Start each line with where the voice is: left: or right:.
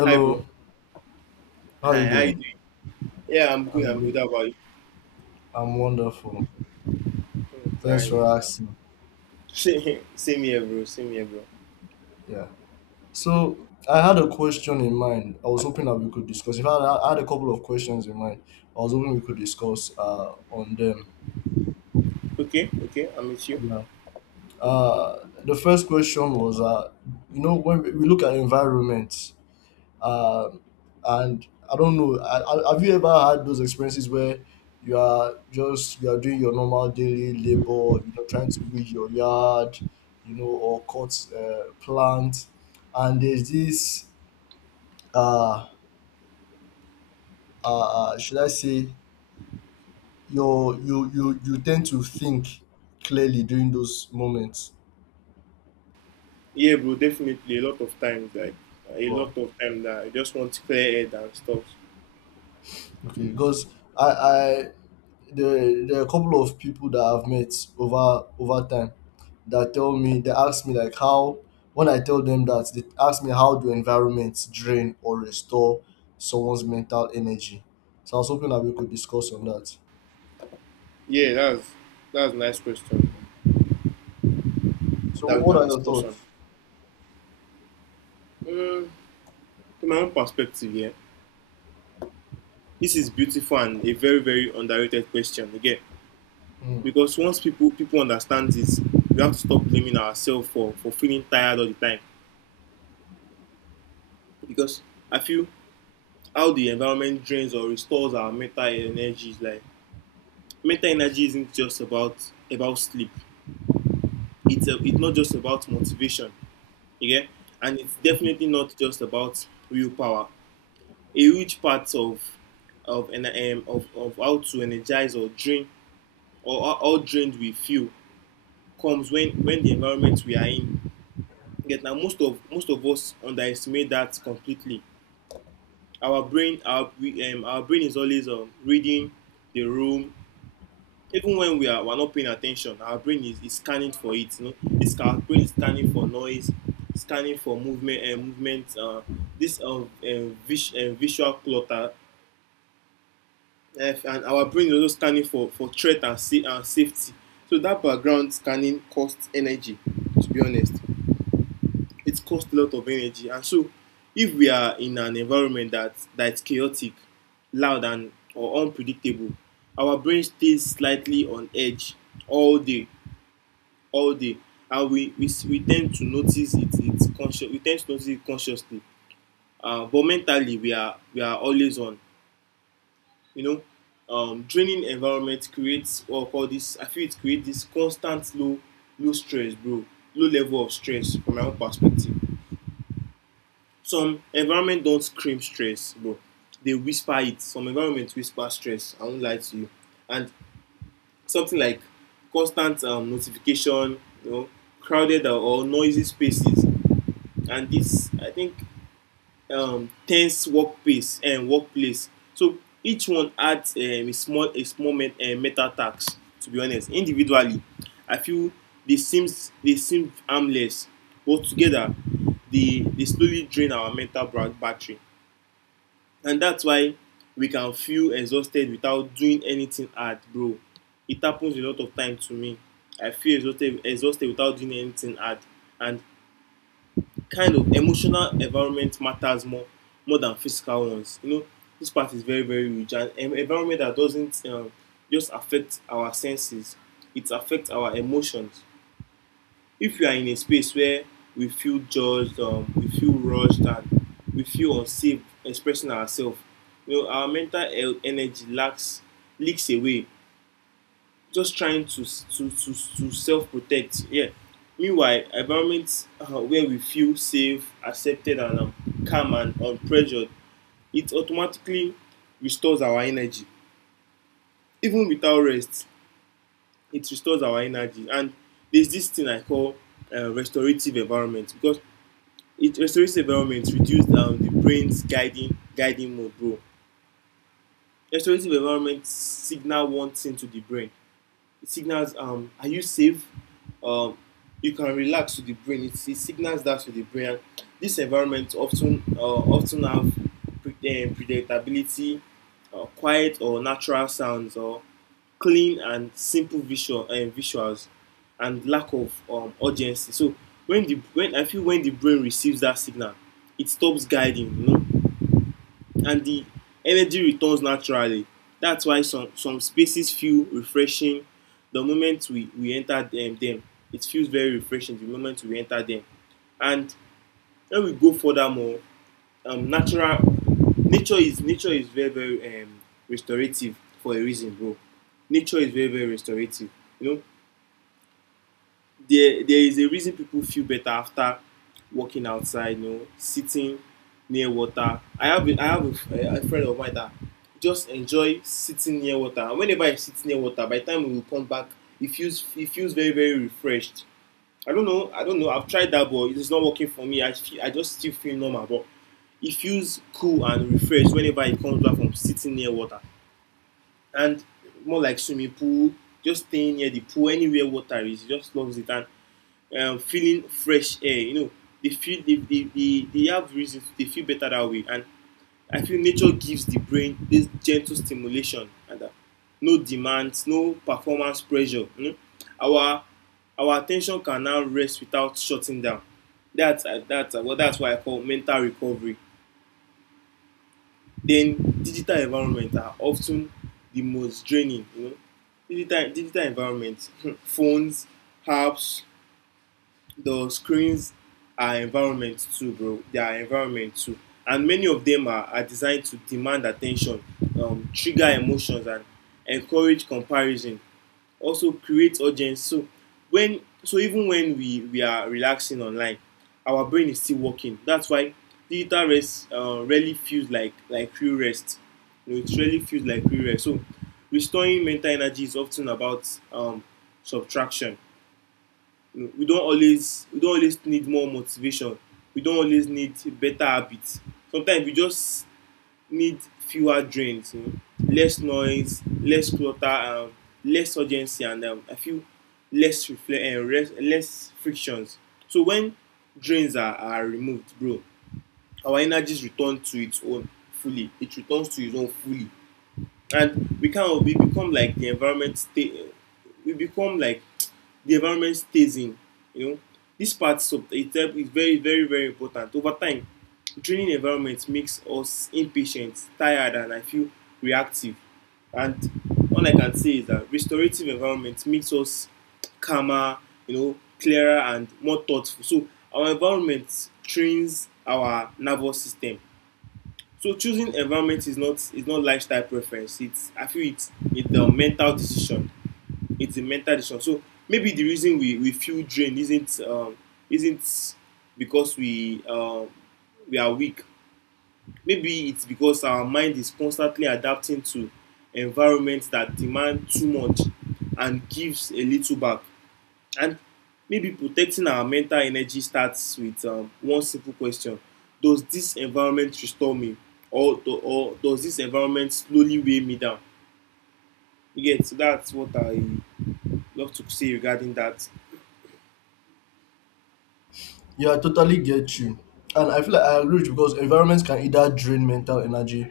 right: Hi, bro.
left: how are you
right: Hi, how you
left: doing?
right: doing? Yeah, I'm good.
left: I'm
right: I'm good.
left: good.
right: How about you?
left: I'm wonderful. Thanks for
right: Nice.
left: asking.
right: Same here, bro. Same here, bro.
left: Yeah. So I had a question in mind. I was hoping that we could discuss. If fact, I had a couple of questions in mind. I was hoping we could discuss on them.
right: Okay, okay. I'm with you.
left: Yeah. The first question was, you know, when we look at environment, Um, and I don't know. Have you ever had those experiences where you are doing your normal daily labor, you know, trying to weed your yard, you know, or cut plant, and there's this uh, should I say you tend to think clearly during those moments.
right: Yeah, bro. Definitely, a lot of times, like a
left: Wow.
right: lot of time that I just want clear head and stuff.
left: Okay, because I there are a couple of people that I've met over time that tell me they ask me like how when I tell them that they ask me how do environments drain or restore someone's mental energy. So I was hoping that we could discuss on that.
right: Yeah, that's a nice question
left: So
right: that we
left: what
right: can
left: are your
right: discuss on.
left: thoughts?
right: Mm, from my own perspective, yeah, this is beautiful and a very very underrated question again
left: Mm.
right: because once people understand this, we have to stop blaming ourselves for feeling tired all the time because I feel how the environment drains or restores our mental energies. Like mental energy isn't just about sleep. It's not just about motivation, okay? And it's definitely not just about willpower. A huge part of of how to energize or drain or how drained we feel comes when the environment we are in. Yet now most of us underestimate that completely. Our brain is always reading the room even when we're not paying attention. Our brain is scanning for it, you know. It's Our brain is scanning for noise, scanning for movement, and visual clutter, and our brain is also scanning for threat and, sa- and safety. So that background scanning costs energy, to be honest. It costs a lot of energy. And so if we are in an environment that that's chaotic, loud, and or unpredictable, our brain stays slightly on edge all day, all day. And we tend to notice it consciously. But mentally we are always on, you know. Draining environment creates what we call this, I feel. It creates this constant low, low stress, bro. Low level of stress, from my own perspective. Some environment don't scream stress, bro. They whisper it. Some environment whisper stress, I don't lie to you. And something like constant notification, you know, crowded or noisy spaces, and this, I think, tense workplace and workplace. So each one adds a small a small meta tax. To be honest, individually, I feel they seem harmless, but together they slowly drain our mental battery, and that's why we can feel exhausted without doing anything hard, bro. It happens a lot of time to me. I feel exhausted without doing anything hard, and kind of emotional environment matters more than physical ones. You know, this part is very very rich, and an environment that doesn't just affect our senses; it affects our emotions. If you are in a space where we feel judged, we feel rushed, and we feel unsafe expressing ourselves, you know, our mental energy lacks leaks away just trying to to self protect. Yeah. Meanwhile, environments where we feel safe, accepted, and calm and unpressured, it automatically restores our energy. Even without rest, it restores our energy. And there's this thing I call restorative environment, because it restorative environment reduce the brain's guiding mode, bro. Restorative environment signal one thing to the brain. It signals, are you safe? Um, you can relax, to the brain. It signals that to the brain. This environment often often have predictability, quiet or natural sounds, or clean and simple visual visuals, and lack of urgency. So when the when I feel when the brain receives that signal, it stops guiding. You know, and the energy returns naturally. That's why some spaces feel refreshing the moment we enter them. It feels very refreshing the moment we enter them. And when we go further more, natural nature is very very restorative for a reason, bro. Nature is very very restorative. You know, there is a reason people feel better after walking outside, you know, sitting near water. I have a friend of mine that just enjoy sitting near water. And whenever I sit near water, by the time we will come back, it feels very very refreshed. I don't know, I don't know. I've tried that, but it is not working for me. I feel, I just still feel normal, but it feels cool and refreshed whenever it comes back from sitting near water. And more like swimming pool, just staying near the pool, anywhere water is, just loves it. And feeling fresh air. You know, they feel they have reasons. They feel better that way. And I feel nature gives the brain this gentle stimulation and no demands, no performance pressure. You know? Our our attention can now rest without shutting down. That's what I call mental recovery. Then digital environments are often the most draining. You know, digital environments, phones, apps, the screens are environment too, bro. They are environment too, and many of them are designed to demand attention, trigger emotions, and encourage comparison. Also, create urgency. So when so even when we are relaxing online, our brain is still working. That's why digital rest really feels like real rest. You know, it really feels like real rest. So restoring mental energy is often about subtraction. We don't always need more motivation. We don't always need better habits. Sometimes we just need fewer drains, you know, less noise, less clutter, less urgency, and I feel less reflect and less frictions. So when drains are removed, bro, our energies return to its own fully. It returns to its own fully. And we kind of we become like the environment stay we become like the environment stays in, you know. This part, so it's very very very important. Over time, draining environment makes us impatient, tired, and I feel reactive. And all I can say is that restorative environment makes us calmer, you know, clearer, and more thoughtful. So our environment trains our nervous system. So choosing environment is not lifestyle preference. It's I feel It's a mental decision. It's a mental decision. So maybe the reason we feel drained isn't isn't because we are weak. Maybe it's because our mind is constantly adapting to environments that demand too much and gives a little back. And maybe protecting our mental energy starts with one simple question. Does this environment restore me? Or, or does this environment slowly weigh me down? You get. So that's what I love to say regarding that.
left: Yeah, I totally get you. And I feel like I agree with you because environments can either drain mental energy,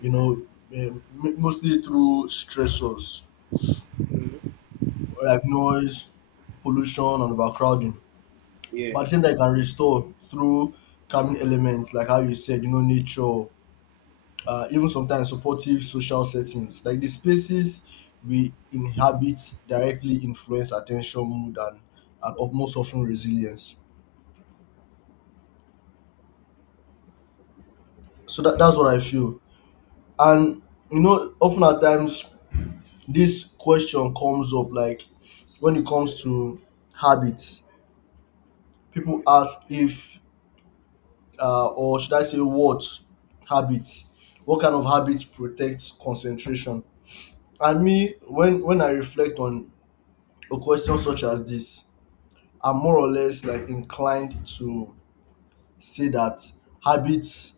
left: you know, eh, m- mostly through stressors
right: Mhm.
left: like noise, pollution, and overcrowding.
right: Yeah.
left: But at the same time, you can restore through calming elements, like how you said, you know, nature, even sometimes supportive social settings. Like the spaces we inhabit directly influence attention, mood, and of most often resilience. So that's what I feel. And, you know, often at times, this question comes up like when it comes to habits, people ask if or should I say what habit? What kind of habit protects concentration? And me, when I reflect on a question such as this, I'm more or less like inclined to say that habits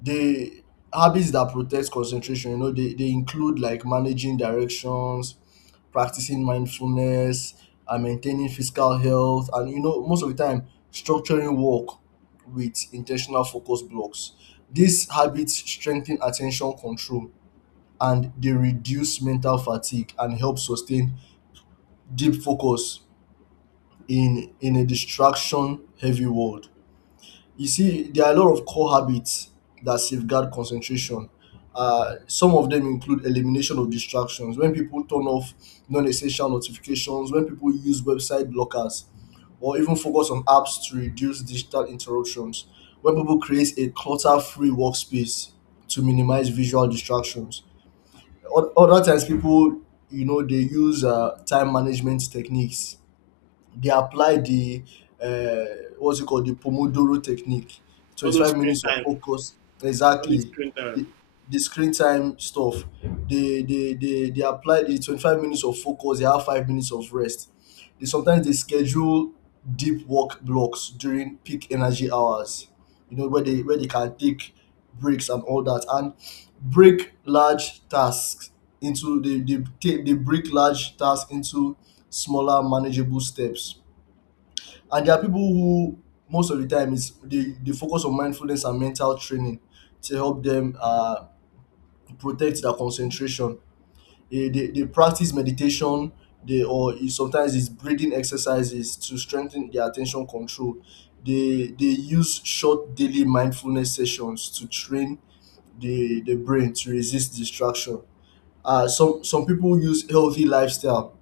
left: the habits that protect concentration, you know, they include like managing directions, practicing mindfulness, and maintaining physical health. And you know, most of the time structuring work with intentional focus blocks, these habits strengthen attention control, and they reduce mental fatigue and help sustain deep focus in a distraction heavy world. You see, there are a lot of core habits that safeguard concentration. Some of them include elimination of distractions, when people turn off non essential notifications, when people use website blockers, or even focus on apps to reduce digital interruptions, when people create a clutter free workspace to minimize visual distractions. Other times, people, you know, they use time management techniques. They apply the uh, what's it called, the Pomodoro technique.
right: All those
left: 25
right: screen
left: minutes of
right: time.
left: focus.
right: All those
left: Exactly.
right: screen time.
left: The, the screen time stuff. They apply the 25 minutes of focus, they have 5 minutes of rest. They schedule deep work blocks during peak energy hours, you know, where they can take breaks and all that, and break large tasks break large tasks into smaller manageable steps. And there are people who most of the time is they focus on mindfulness and mental training to help them protect their concentration. They practice meditation, sometimes it's breathing exercises to strengthen their attention control. They use short daily mindfulness sessions to train the brain to resist distraction. Some people use healthy lifestyle.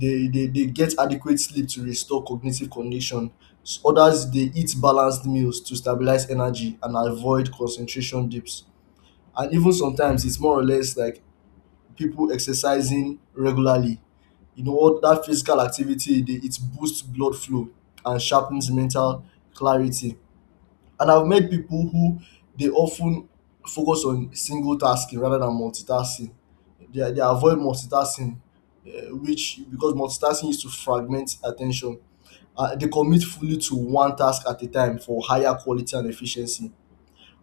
left: They get adequate sleep to restore cognitive condition. Others, they eat balanced meals to stabilize energy and avoid concentration dips. And even sometimes it's more or less like people exercising regularly, you know, what that physical activity, it boosts blood flow and sharpens mental clarity. And I've met people who they often focus on single tasking rather than multitasking. They avoid multitasking, which because multitasking is to fragment attention. They commit fully to one task at a time for higher quality and efficiency.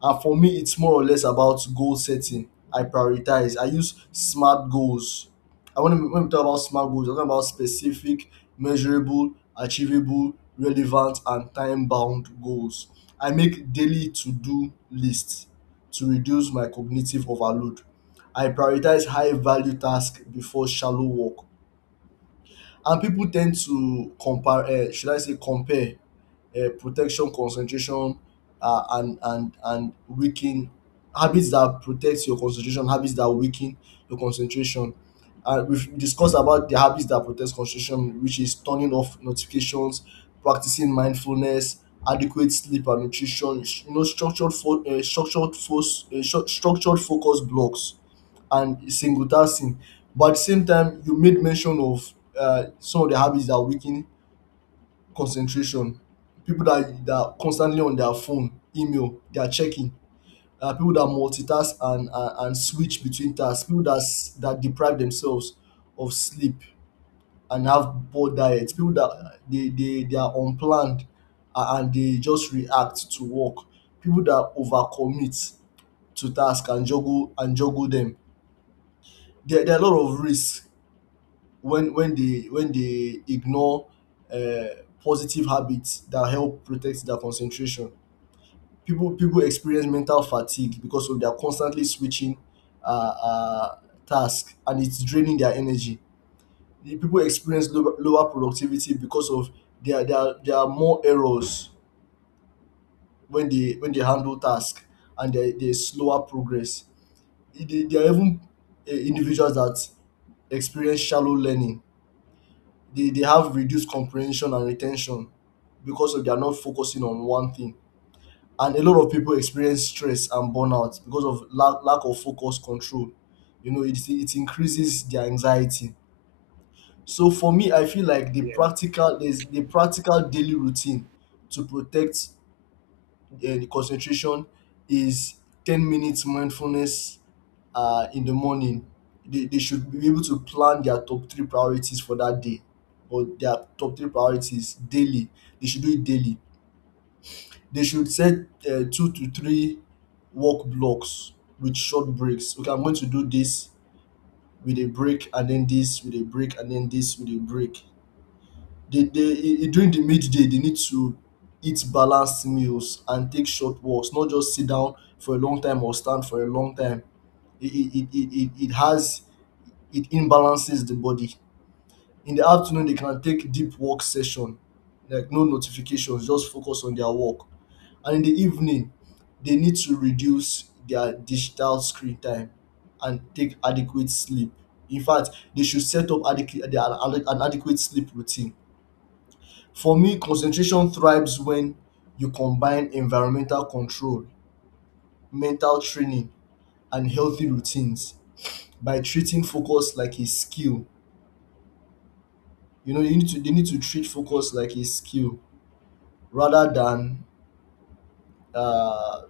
left: And for me, it's more or less about goal setting. I prioritize. I use smart goals. When we talk about smart goals, I'm talking about specific, measurable, achievable, relevant, and time bound goals. I make daily to do lists to reduce my cognitive overload. I prioritize high value tasks before shallow work. And people tend to compare should I say compare protection concentration and weaken habits that protect your concentration, habits that weaken your concentration. And we've discussed about the habits that protect concentration, which is turning off notifications, practicing mindfulness, adequate sleep and nutrition, you know, structured focus blocks and single tasking. But at the same time, you made mention of some of the habits that weaken concentration. People that are constantly on their phone, email, they are checking. People that multitask and switch between tasks. People that, that deprive themselves of sleep and have poor diets. People that they are unplanned and they just react to work. People that overcommit to task and juggle them. There are a lot of risks when they ignore uh, positive habits that help protect their concentration. People experience mental fatigue because of they are constantly switching uh, uh, tasks, and it's draining their energy. The people experience lower productivity because of there are more errors when they handle tasks, and there is slower progress. There are even individuals that experience shallow learning. They have reduced comprehension and retention because of they are not focusing on one thing. And a lot of people experience stress and burnout because of lack of focus control. You know, it increases their anxiety. So for me, I feel like
right: Yeah.
left: there's the practical daily routine to protect the concentration is 10 minutes mindfulness in the morning. They should be able to plan their top three priorities for that day or their top three priorities daily. They should do it daily. They should set two to three work blocks with short breaks. Okay, I'm going to do this with a break and then this with a break and then this with a break. During the midday, they need to eat balanced meals and take short walks, not just sit down for a long time or stand for a long time. It it it it, it has it imbalances the body. In the afternoon, they can take deep work session, like no notifications, just focus on their work. And in the evening, they need to reduce their digital screen time and take adequate sleep. In fact, they should set up an adequate sleep routine. For me, concentration thrives when you combine environmental control, mental training, and healthy routines by treating focus like a skill. You know, you need to they need to treat focus like a skill rather than uh,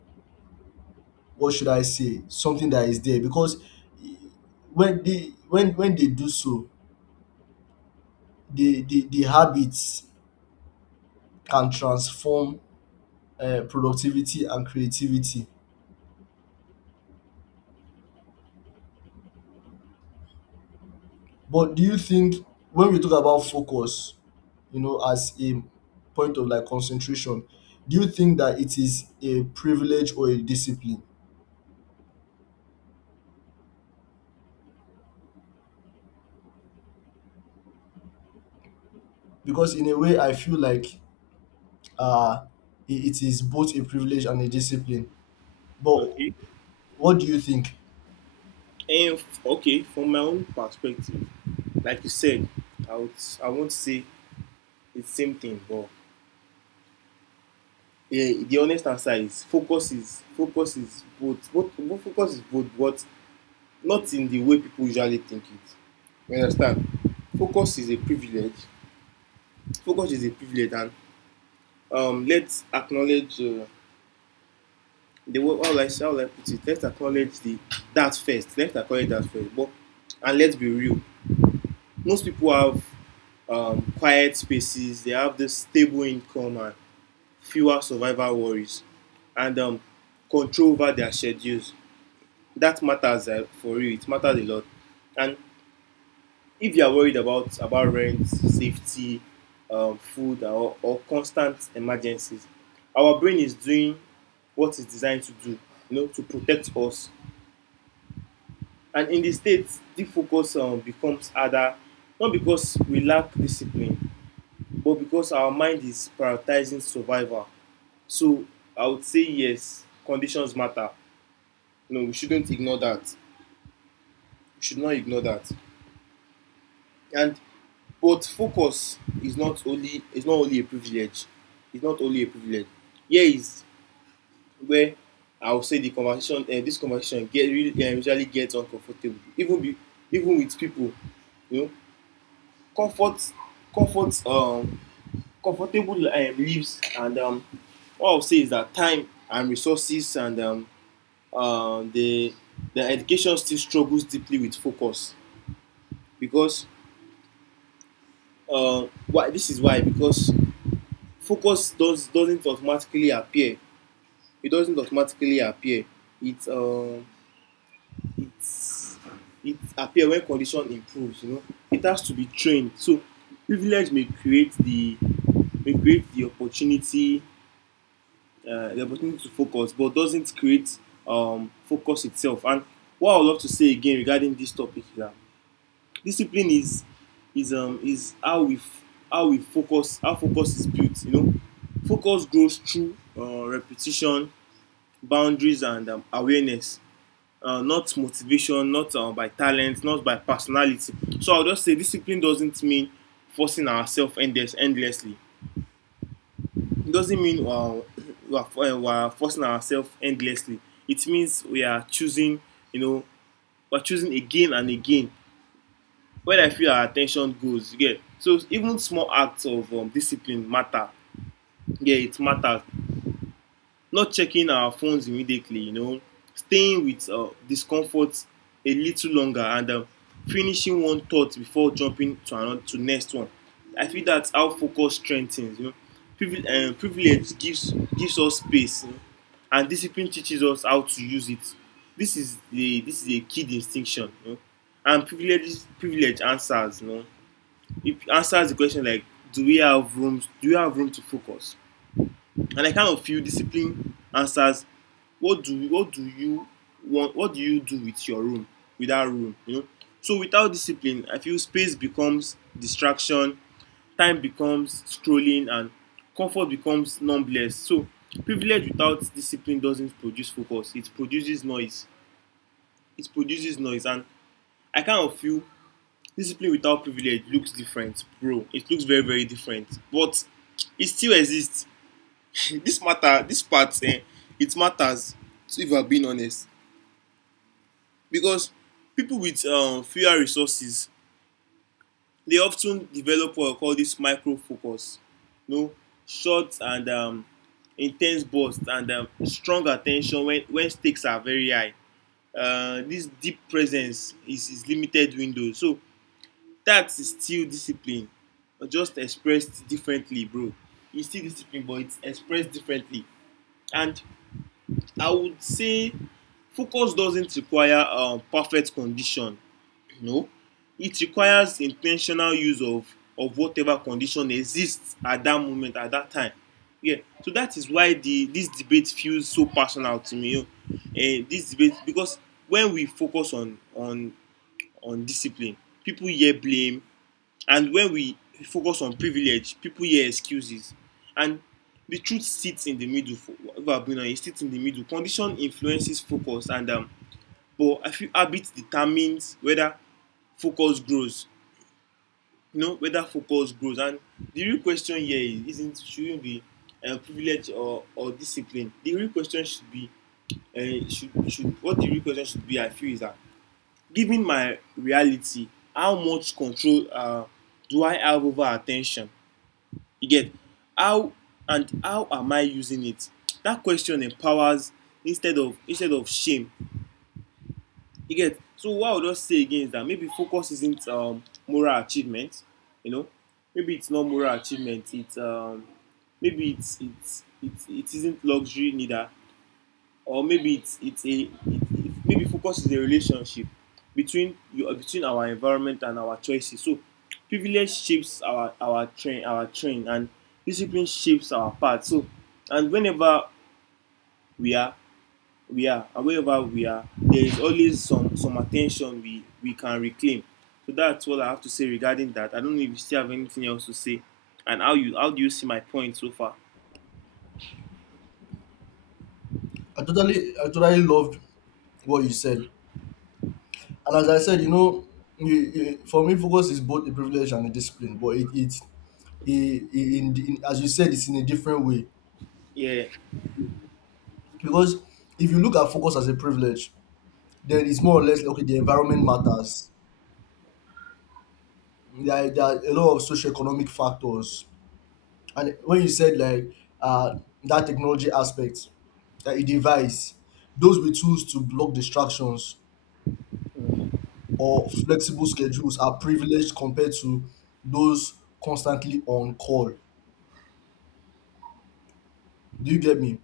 left: what should I say, something that is there. Because when they do so, the habits can transform productivity and creativity. But do you think when we talk about focus, you know, as a point of like concentration, do you think that it is a privilege or a discipline? Because in a way, I feel like uh, it is both a privilege and a discipline. But
right: Okay.
left: what do you think?
right: Okay, from my own perspective, like you said, I would I won't say it's same thing, but yeah, the honest answer is focus is both, both, both focus is both, but not in the way people usually think it. You understand? Focus is a privilege. Focus is a privilege, and let's acknowledge the way how I how will I put it. Let's acknowledge the that first. Let's acknowledge that first. But And let's be real. Most people have quiet spaces. They have this stable income and fewer survival worries, and control over their schedules. That matters for real. It matters a lot. And if you are worried about rent, safety, food, or constant emergencies, our brain is doing what it's designed to do, you know, to protect us. And in the state, the focus becomes harder, not because we lack discipline, but because our mind is prioritizing survival. So I would say yes, conditions matter. No, we shouldn't ignore that. We should not ignore that. And But focus is not only a privilege. It's not only a privilege. Here is where I would say the conversation this conversation get really usually gets uncomfortable. Even with people, you know, comfort comfort um comfortable lives. And what I would say is that time and resources and the education still struggles deeply with focus, because why this is why because focus doesn't automatically appear. It doesn't automatically appear. It um it's it appear when condition improves. You know, it has to be trained. So privilege may create the opportunity, to focus, but doesn't create focus itself. And what I would love to say again regarding this topic is that discipline is how we f- how we focus how focus is built, you know. Focus grows through repetition, boundaries, and awareness, not motivation, not by talent, not by personality. So I'll just say discipline doesn't mean forcing ourselves endlessly. It doesn't mean we, are, we are forcing ourselves endlessly. It means we are choosing, you know we're choosing again and again where I feel our attention goes. Yeah. So even small acts of discipline matter. Yeah, it matters. Not checking our phones immediately, staying with discomfort a little longer, and finishing one thought before jumping to next one. I feel that's how focus strengthens. Privilege gives us space, and discipline teaches us how to use it. This is a key distinction. And privilege answers. It answers the question, like, do we have room to focus. And I kind of feel discipline answers, what do you want, what do you do with that room. So without discipline, I feel space becomes distraction, time becomes scrolling, and comfort becomes numbless. So privilege without discipline doesn't produce focus, it produces noise, and I kind of feel discipline without privilege looks different, bro, it looks very, very different, but it still exists. this matter this part, it matters. So if I'm being honest, because people with fewer resources, they often develop what I call this micro focus, you know short and intense bursts, and strong attention, when stakes are very high. This deep presence is limited window, so that is still discipline, but just expressed differently, bro, it's still discipline, but it's expressed differently. And I would say focus doesn't require perfect condition. No, it requires intentional use of whatever condition exists at that moment, at that time. Yeah. So that is why the this debate feels so personal to me, you know eh this debate because when we focus on discipline, people hear blame. And when we focus on privilege, people hear excuses. And the truth sits in the middle, for whatever going on, it sits in the middle. Condition influences focus, and but I feel habit determines whether focus grows. You know, whether focus grows. And the real question here is isn't shouldn't be privilege or discipline. The real question should be should what the real question should be, I feel, is that, given my reality, how much control do I have over attention? You get? How and how am I using it? That question empowers instead of shame. You get. So what I would just say again is that maybe focus isn't moral achievement. You know, maybe it's not moral achievement. It isn't luxury neither. Or maybe it's a it, Maybe focus is a relationship between you between our environment and our choices. So privilege shapes our train, and discipline shapes our path. So and whenever we are we are and wherever we are, there is always some attention we can reclaim. So that's all I have to say regarding that. I don't know if you still have anything else to say, and how do you see my point so far?
left: I totally loved what you said. And as I said, you know, for me, focus is both a privilege and a discipline. But in, as you said, it's in a different way.
right: Yeah,
left: Because if you look at focus as a privilege, then it's more or less okay, the environment matters. There are a lot of socioeconomic factors. And when you said like uh, that technology aspect, that a device, those with tools to block distractions or flexible schedules are privileged compared to those constantly on call. Do you get me?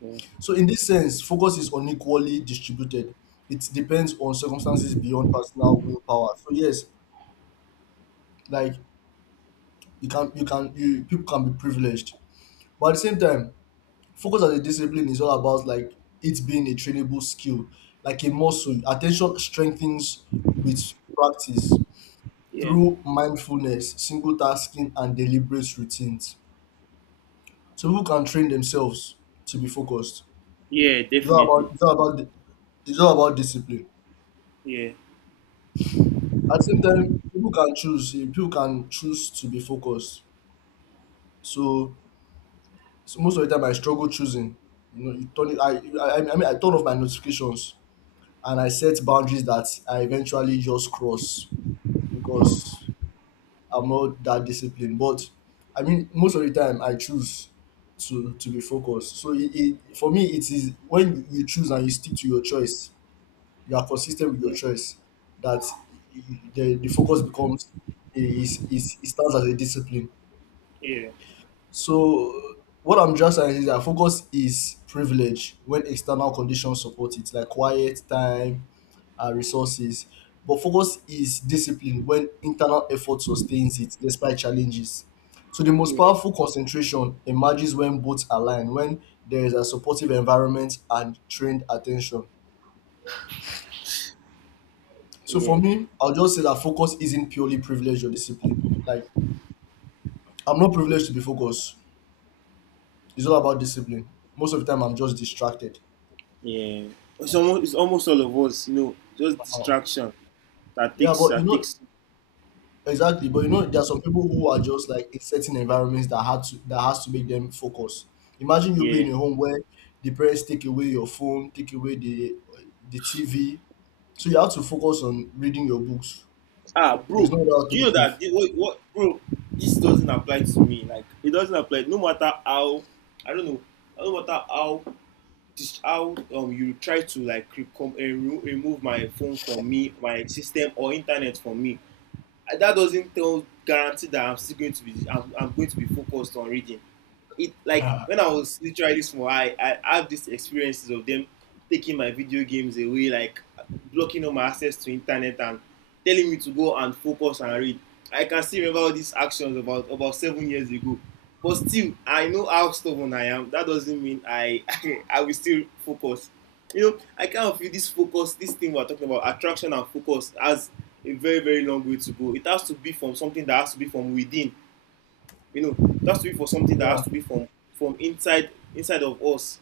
right: yeah,
left: So in this sense, focus is unequally distributed. It depends on circumstances beyond personal willpower. So yes, like you can you can you people can be privileged, but at the same time focus as a discipline is all about like it being a trainable skill, like a muscle. Attention strengthens with practice
right: yeah,
left: through mindfulness, single tasking, and deliberate routines. So people can train themselves to be focused.
right: yeah, definitely.
left: It's all about it's all about discipline.
right: Yeah.
left: At the same time, people can choose to be focused. So so most of the time I struggle choosing. You know, you turn it, I, I mean I turn off my notifications and I set boundaries that I eventually just cross
right: Yeah.
left: because I'm not that disciplined. But I mean most of the time I choose to be focused. So it for me it is when you choose and you stick to your choice, you are consistent with your
right: Yeah.
left: choice that the focus becomes is it stands as a discipline.
right: Yeah.
left: So what I'm just saying is that focus is privilege when external conditions support it, like quiet time, resources. But focus is discipline when internal effort sustains it despite challenges. So the most
right: Yeah,
left: powerful concentration emerges when both align, when there is a supportive environment and trained attention. So for
right: yeah,
left: me, I'll just say that focus isn't purely privilege or discipline. Like I'm not privileged to be focused. It's all about discipline. Most of the time, I'm just distracted.
right: yeah. It's almost all of us, just
left: Um,
right: distraction
left: Yeah, but you
right: that
left: know
right: takes.
left: exactly. But you know, there are some people who are just like in certain environments that had to that has to make them focus. Imagine you being
right: Yeah.
left: in a home where the parents take away your phone, take away the TV, so you have to focus on reading your books.
right: Ah, bro,
left: There's no other
right: do you know that,
left: alternative.
right: what, bro? This doesn't apply to me. Like, it doesn't apply. No matter how, I don't know. I don't matter how you try to, like, remove my phone from me, my system or internet from me. Ah, that doesn't tell guarantee that I'm still going to be I'm going to be focused on reading. It like when I was literally small, I have these experiences of them taking my video games away, like blocking all my access to internet, and telling me to go and focus and read. I can still remember all these actions about 7 years ago. But still, I know how stubborn I am. That doesn't mean I I will still focus. You know, I kind of feel this focus, this thing we're talking about, attraction and focus, has a very, very long way to go. It has to be from something that has to be from within, you know, it has to be for something that
left: Yeah,
right: has to be from inside of us.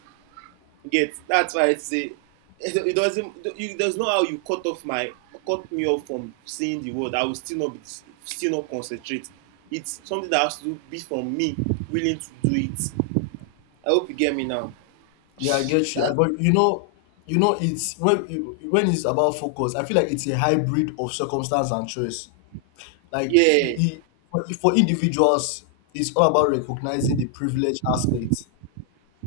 right: Get, that's why I say it doesn't. There's no how you cut me off from seeing the world. I will still not concentrate. It's something that has to be from me willing to do it. I hope you get me now.
left: yeah, I get you.
right: That
left: But you know, it's when it's about focus. I feel like it's a hybrid of circumstance and choice. Like i-
right: Yeah,
left: i- for individuals, it's all about recognizing the privilege aspect.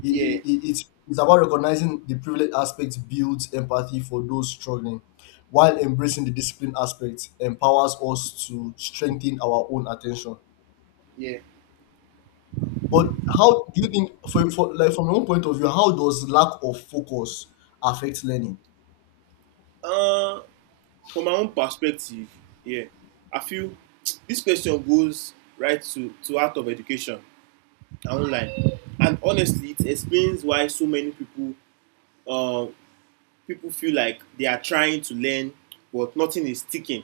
left: it,
right: yeah,
left: it, it's it's about recognizing the privilege aspect builds empathy for those struggling, while embracing the discipline aspect empowers us to strengthen our own attention.
right: yeah.
left: But how do you think, for like from your own point of view, how does lack of focus affect learning?
right: Uh, from my own perspective, yeah, I feel this question goes right to out of education online. And honestly, it explains why so many uh, people feel like they are trying to learn, but nothing is sticking.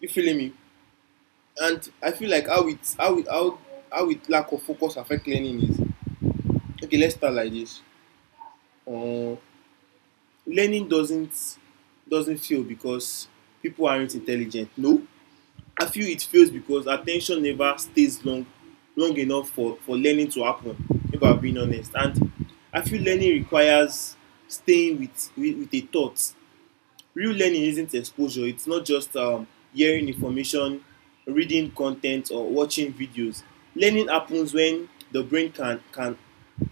right: You feeling me? And I feel like how it how it, how it lack of focus affect learning is. Okay, let's start like this. Uh, learning doesn't feel because people aren't intelligent. No, I feel it fails because attention never stays long enough for learning to happen, if I'm being honest. And I feel learning requires staying with a thought. Real learning isn't exposure, it's not just hearing information, reading content, or watching videos. Learning happens when the brain can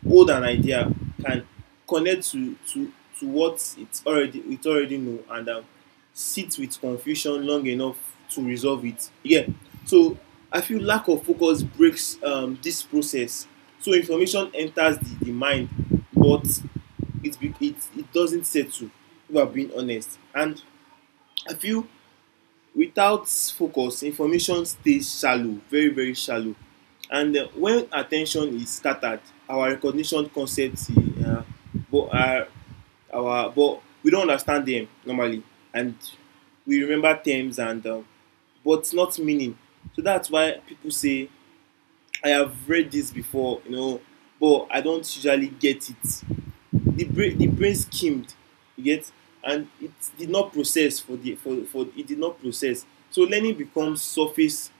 right: hold an idea, can connect to what it already know, and sit with confusion long enough to resolve it. Yeah. So I feel lack of focus breaks this process. So information enters the mind, but it doesn't settle, if I'm being honest. And I feel without focus, information stays shallow, very, very shallow. And when attention is scattered, our recognition concepts, uh, but uh, but we don't understand them normally. And we remember terms, and but not meaning. So that's why people say, I have read this before, but I don't usually get it. The brain skimmed, you get, and it did not process. For the for it did not process So learning becomes surface,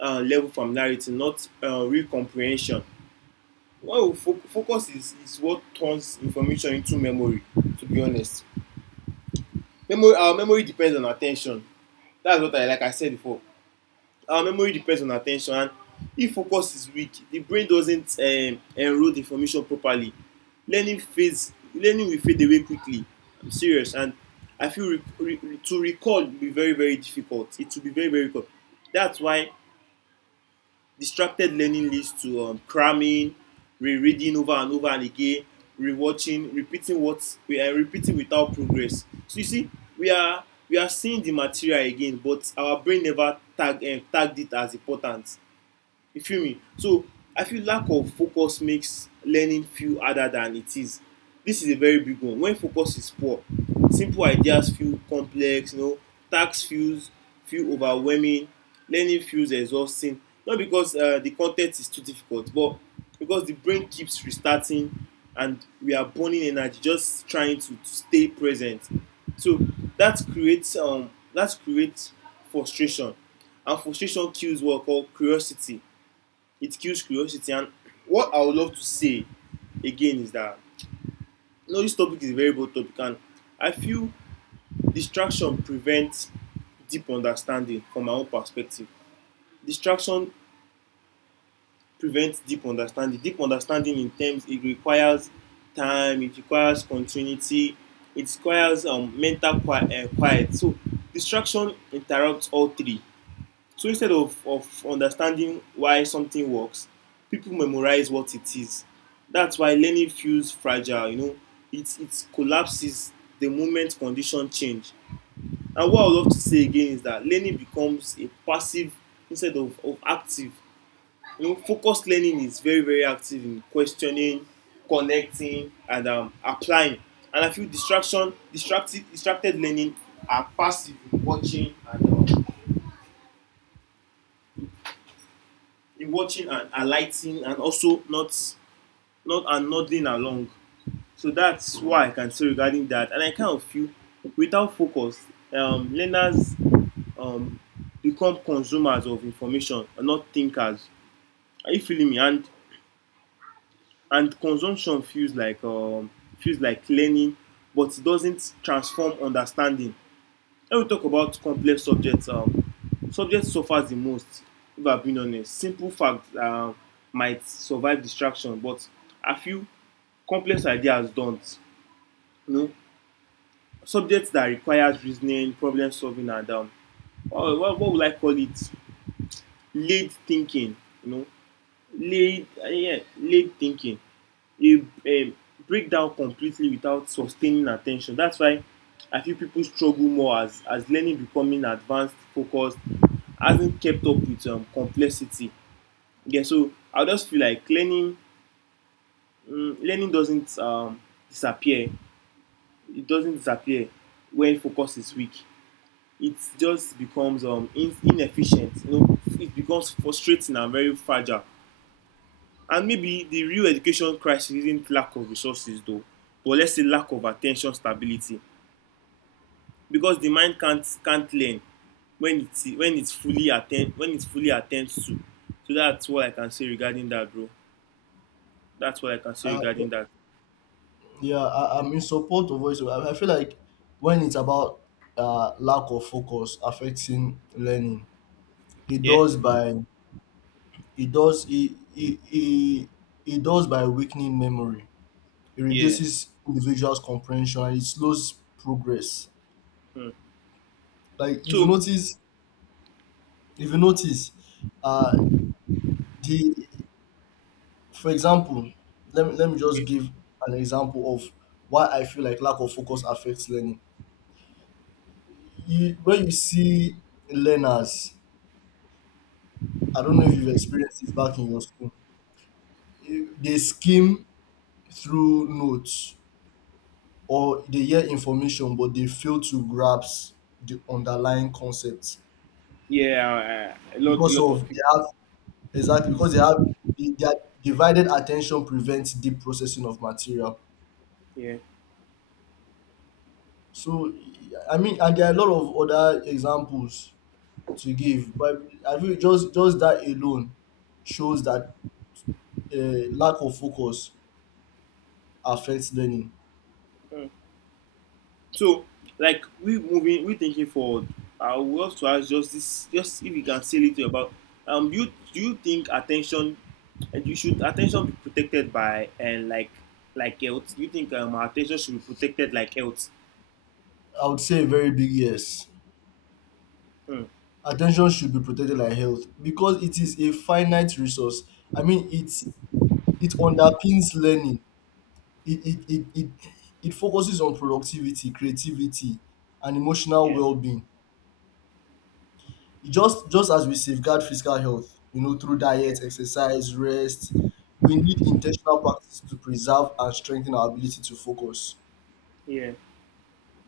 right: level familiarity, not real comprehension. Well, fo focus is what turns information into memory, to be honest. Memory our uh, memory depends on at ten tion. That's what I like I said before. Our memory depends on attention, and if focus is weak, the brain doesn't enroll the information properly. Learning will fade away quickly, I'm serious. And I feel re, re, to recall will be very, very difficult, it will be very, very difficult. That's why distracted learning leads to cramming, rereading over and over and again, rewatching, repeating what we are repeating without progress. So you see, we are we are seeing the material again, but our brain never tagged it as important. You feel me. So I feel lack of focus makes learning feel harder than it is. This is a very big one. When focus is poor, simple ideas feel complex, tasks feel overwhelming, learning feels exhausting, not because the content is too difficult, but because the brain keeps restarting, and we are burning energy just trying to stay present. So that creates frustration. And frustration kills what we call curiosity, it kills curiosity. And what I would love to say again is that, this topic is a very broad topic, and I feel distraction prevents deep understanding. From my own perspective, distraction prevents deep understanding deep understanding, in terms, it requires time, it requires continuity, it requires mental quiet. So distraction interrupts all three. So instead of understanding why something works, people memorize what it is. That's why learning feels fragile. It collapses the moment conditions change. And what I would love to say again is that learning becomes a passive instead of active. Focused learning is very, very active in questioning, connecting, and applying. And I feel distracted learning are passive in watching, and in watching and alighting, and also not and nodding along. So that's why I can say regarding that. And I kind of feel without focus, learners um, become consumers of information and not thinkers. Are you feeling me? And consumption feels like learning, but it doesn't transform understanding. When we talk about complex subjects, subjects suffer the most, if I'm being honest. Simple facts might survive distraction, but a few complex ideas don't. You know, subjects that requires reasoning, problem solving, and what would I call it? Laid thinking. You know, laid thinking. You Break down completely without sustaining attention. That's why I feel people struggle more as learning becoming advanced focused hasn't kept up with complexity. Yeah, so I just feel like learning doesn't disappear. It doesn't disappear when focus is weak. It just becomes inefficient, it becomes frustrating and very fragile. And maybe the real education crisis isn't lack of resources though, but let's say lack of attention stability. Because the mind can't learn when it's fully attend when it fully attends to. So that's what I can say regarding that, bro. That's what I can say
left: Uh,
right: regarding that.
left: yeah, I'm in support of voice. I feel like when it's about lack of focus affecting learning, it
right: Yeah,
left: does by it does it, it, it, it does by weakening memory. It
right: yeah.
left: reduces individuals' comprehension and it slows progress.
right: Hmm.
left: Like
right: So
left: if you notice, uh, the for example, let me just
right: okay.
left: give an example of why I feel like lack of focus affects learning. You when you see learners, I don't know if you've experienced this back in your school. They skim through notes or they hear information, but they fail to grasp the underlying concepts
right: Yeah, a
left: because
right: lot of
left: of they
right: people.
left: have Exactly, because they have their divided attention prevents deep processing of material.
right: Yeah.
left: So, I mean, and there are a lot of other examples to give, but I think just that alone shows that lack of focus affects learning.
right: Hmm. So, like we moving, we thinking forward. I would love to ask just this, just if you can say a little about. Do you think attention, and you should attention be protected by and like health? You think our attention should be protected like health?
left: I would say a very big yes.
right: Mm,
left: Attention should be protected like health because it is a finite resource. I mean, it's it underpins learning. it it it it it focuses on productivity, creativity, and emotional
right: yeah,
left: well-being. It just as we safeguard physical health, you know, through
right: yeah,
left: diet, exercise, rest, we need intentional practice to preserve and strengthen our ability to focus.
right: yeah,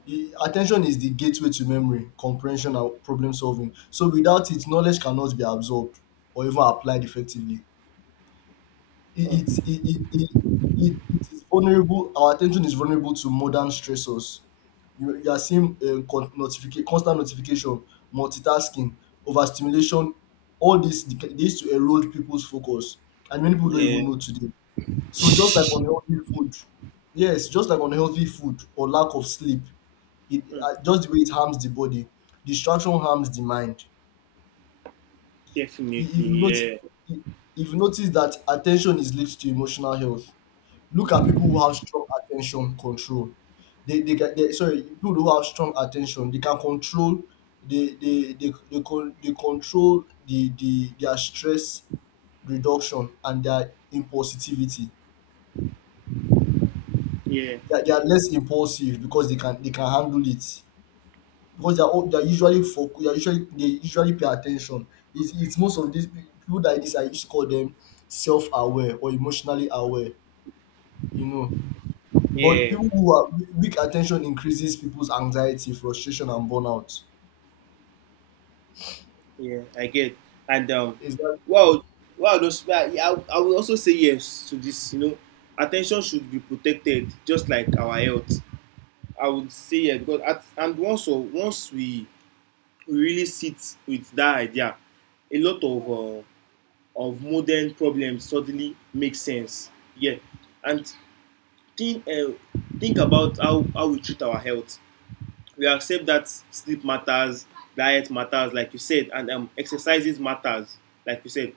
left: E- at is the gateway to memory, comprehension, and problem solving, so without it knowledge cannot be absorbed or even applied effectively. E, it
right: mm,
left: it it it it it is vulnerable. Our attention is vulnerable to modern stressors. You are seeing notification, constant notification, multitasking, overstimulation. All this they used to erode people's focus, and many people don't
right: yeah.
left: even know today. So just like unhealthy food, yes, just like unhealthy food or lack of sleep, it
right: Mm,
left: just the way it harms the body, distraction harms the mind. I-
right: definitely,
left: If you notice,
right: yeah,
left: if you notice that attention is linked to emotional health. Look at people who have strong attention control. They can they sorry, People who have strong attention, they can control they control the their stress reduction and their impulsivity.
right: yeah,
left: They are less impulsive because they can handle it because they are usually focus, they are usually, they usually pay attention. It's most of these people that this I used to call them self aware or emotionally aware. You know. But
right: yeah.
left: people who are weak attention increases people's anxiety, frustration, and burnout.
right: Yeah, I get. And
left: Is that
right: wow, wow, those, I would also say yes to this. You know, attention should be protected, just like our health. I would say yes because at, and once we really sit with that idea, a lot of modern problems suddenly make sense. Yeah, and think uh, think about how we treat our health. We accept that sleep matters, diet matters, like you said, and exercises matters, like you said.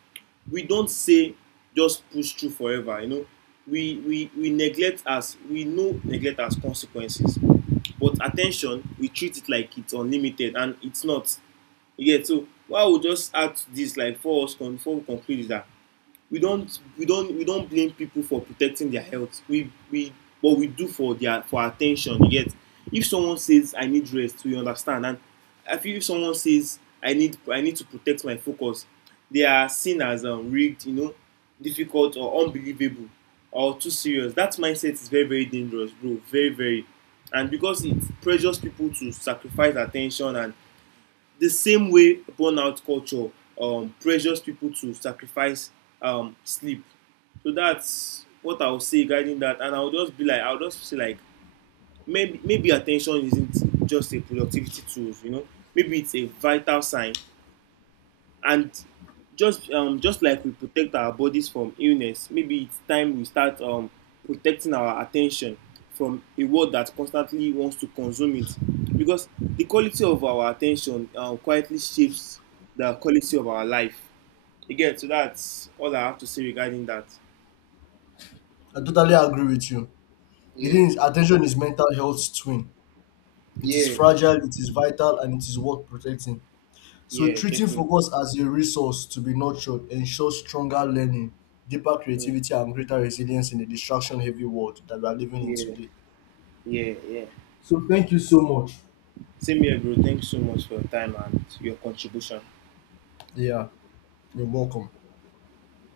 right: We don't say just push through forever, you know. We neglect as we know neglect as consequences, but attention we treat it like it's unlimited and it's not. Yeah, so why we just add to this, like for us conclude is that we don't blame people for protecting their health. We what we do for their for attention, you get. If someone says I need rest, we understand. And I feel if someone says I need to protect my focus, they are seen as rigged, you know, difficult or unbelievable or too serious. That mindset is very very dangerous, bro, very very. And because it pressures people to sacrifice attention, and the same way burnout culture pressures people to sacrifice sleep. So that's what I'll say regarding that, and I'll just be like, I'll just say like, maybe attention isn't just a productivity tool, you know. Maybe it's a vital sign. And just like we protect our bodies from illness, maybe it's time we start protecting our attention from a world that constantly wants to consume it, because the quality of our attention quietly shapes the quality of our life again. So that's all I have to say regarding that.
left: I totally agree with you. The
right: Yeah.
left: thing is, attention is mental health's twin. It is
right: Yeah.
left: fragile, it is vital, and it is worth protecting. So
right: Yeah,
left: treating
right: definitely.
left: focus as a resource to be nurtured ensures stronger learning, deeper
right: Mm,
left: creativity, and greater resilience in the distraction-heavy world that we are living in
right: yeah,
left: today.
right: yeah, yeah.
left: So thank you so much.
right: Same here, bro. Thanks so much for your time and your contribution.
left: Yeah, you're welcome.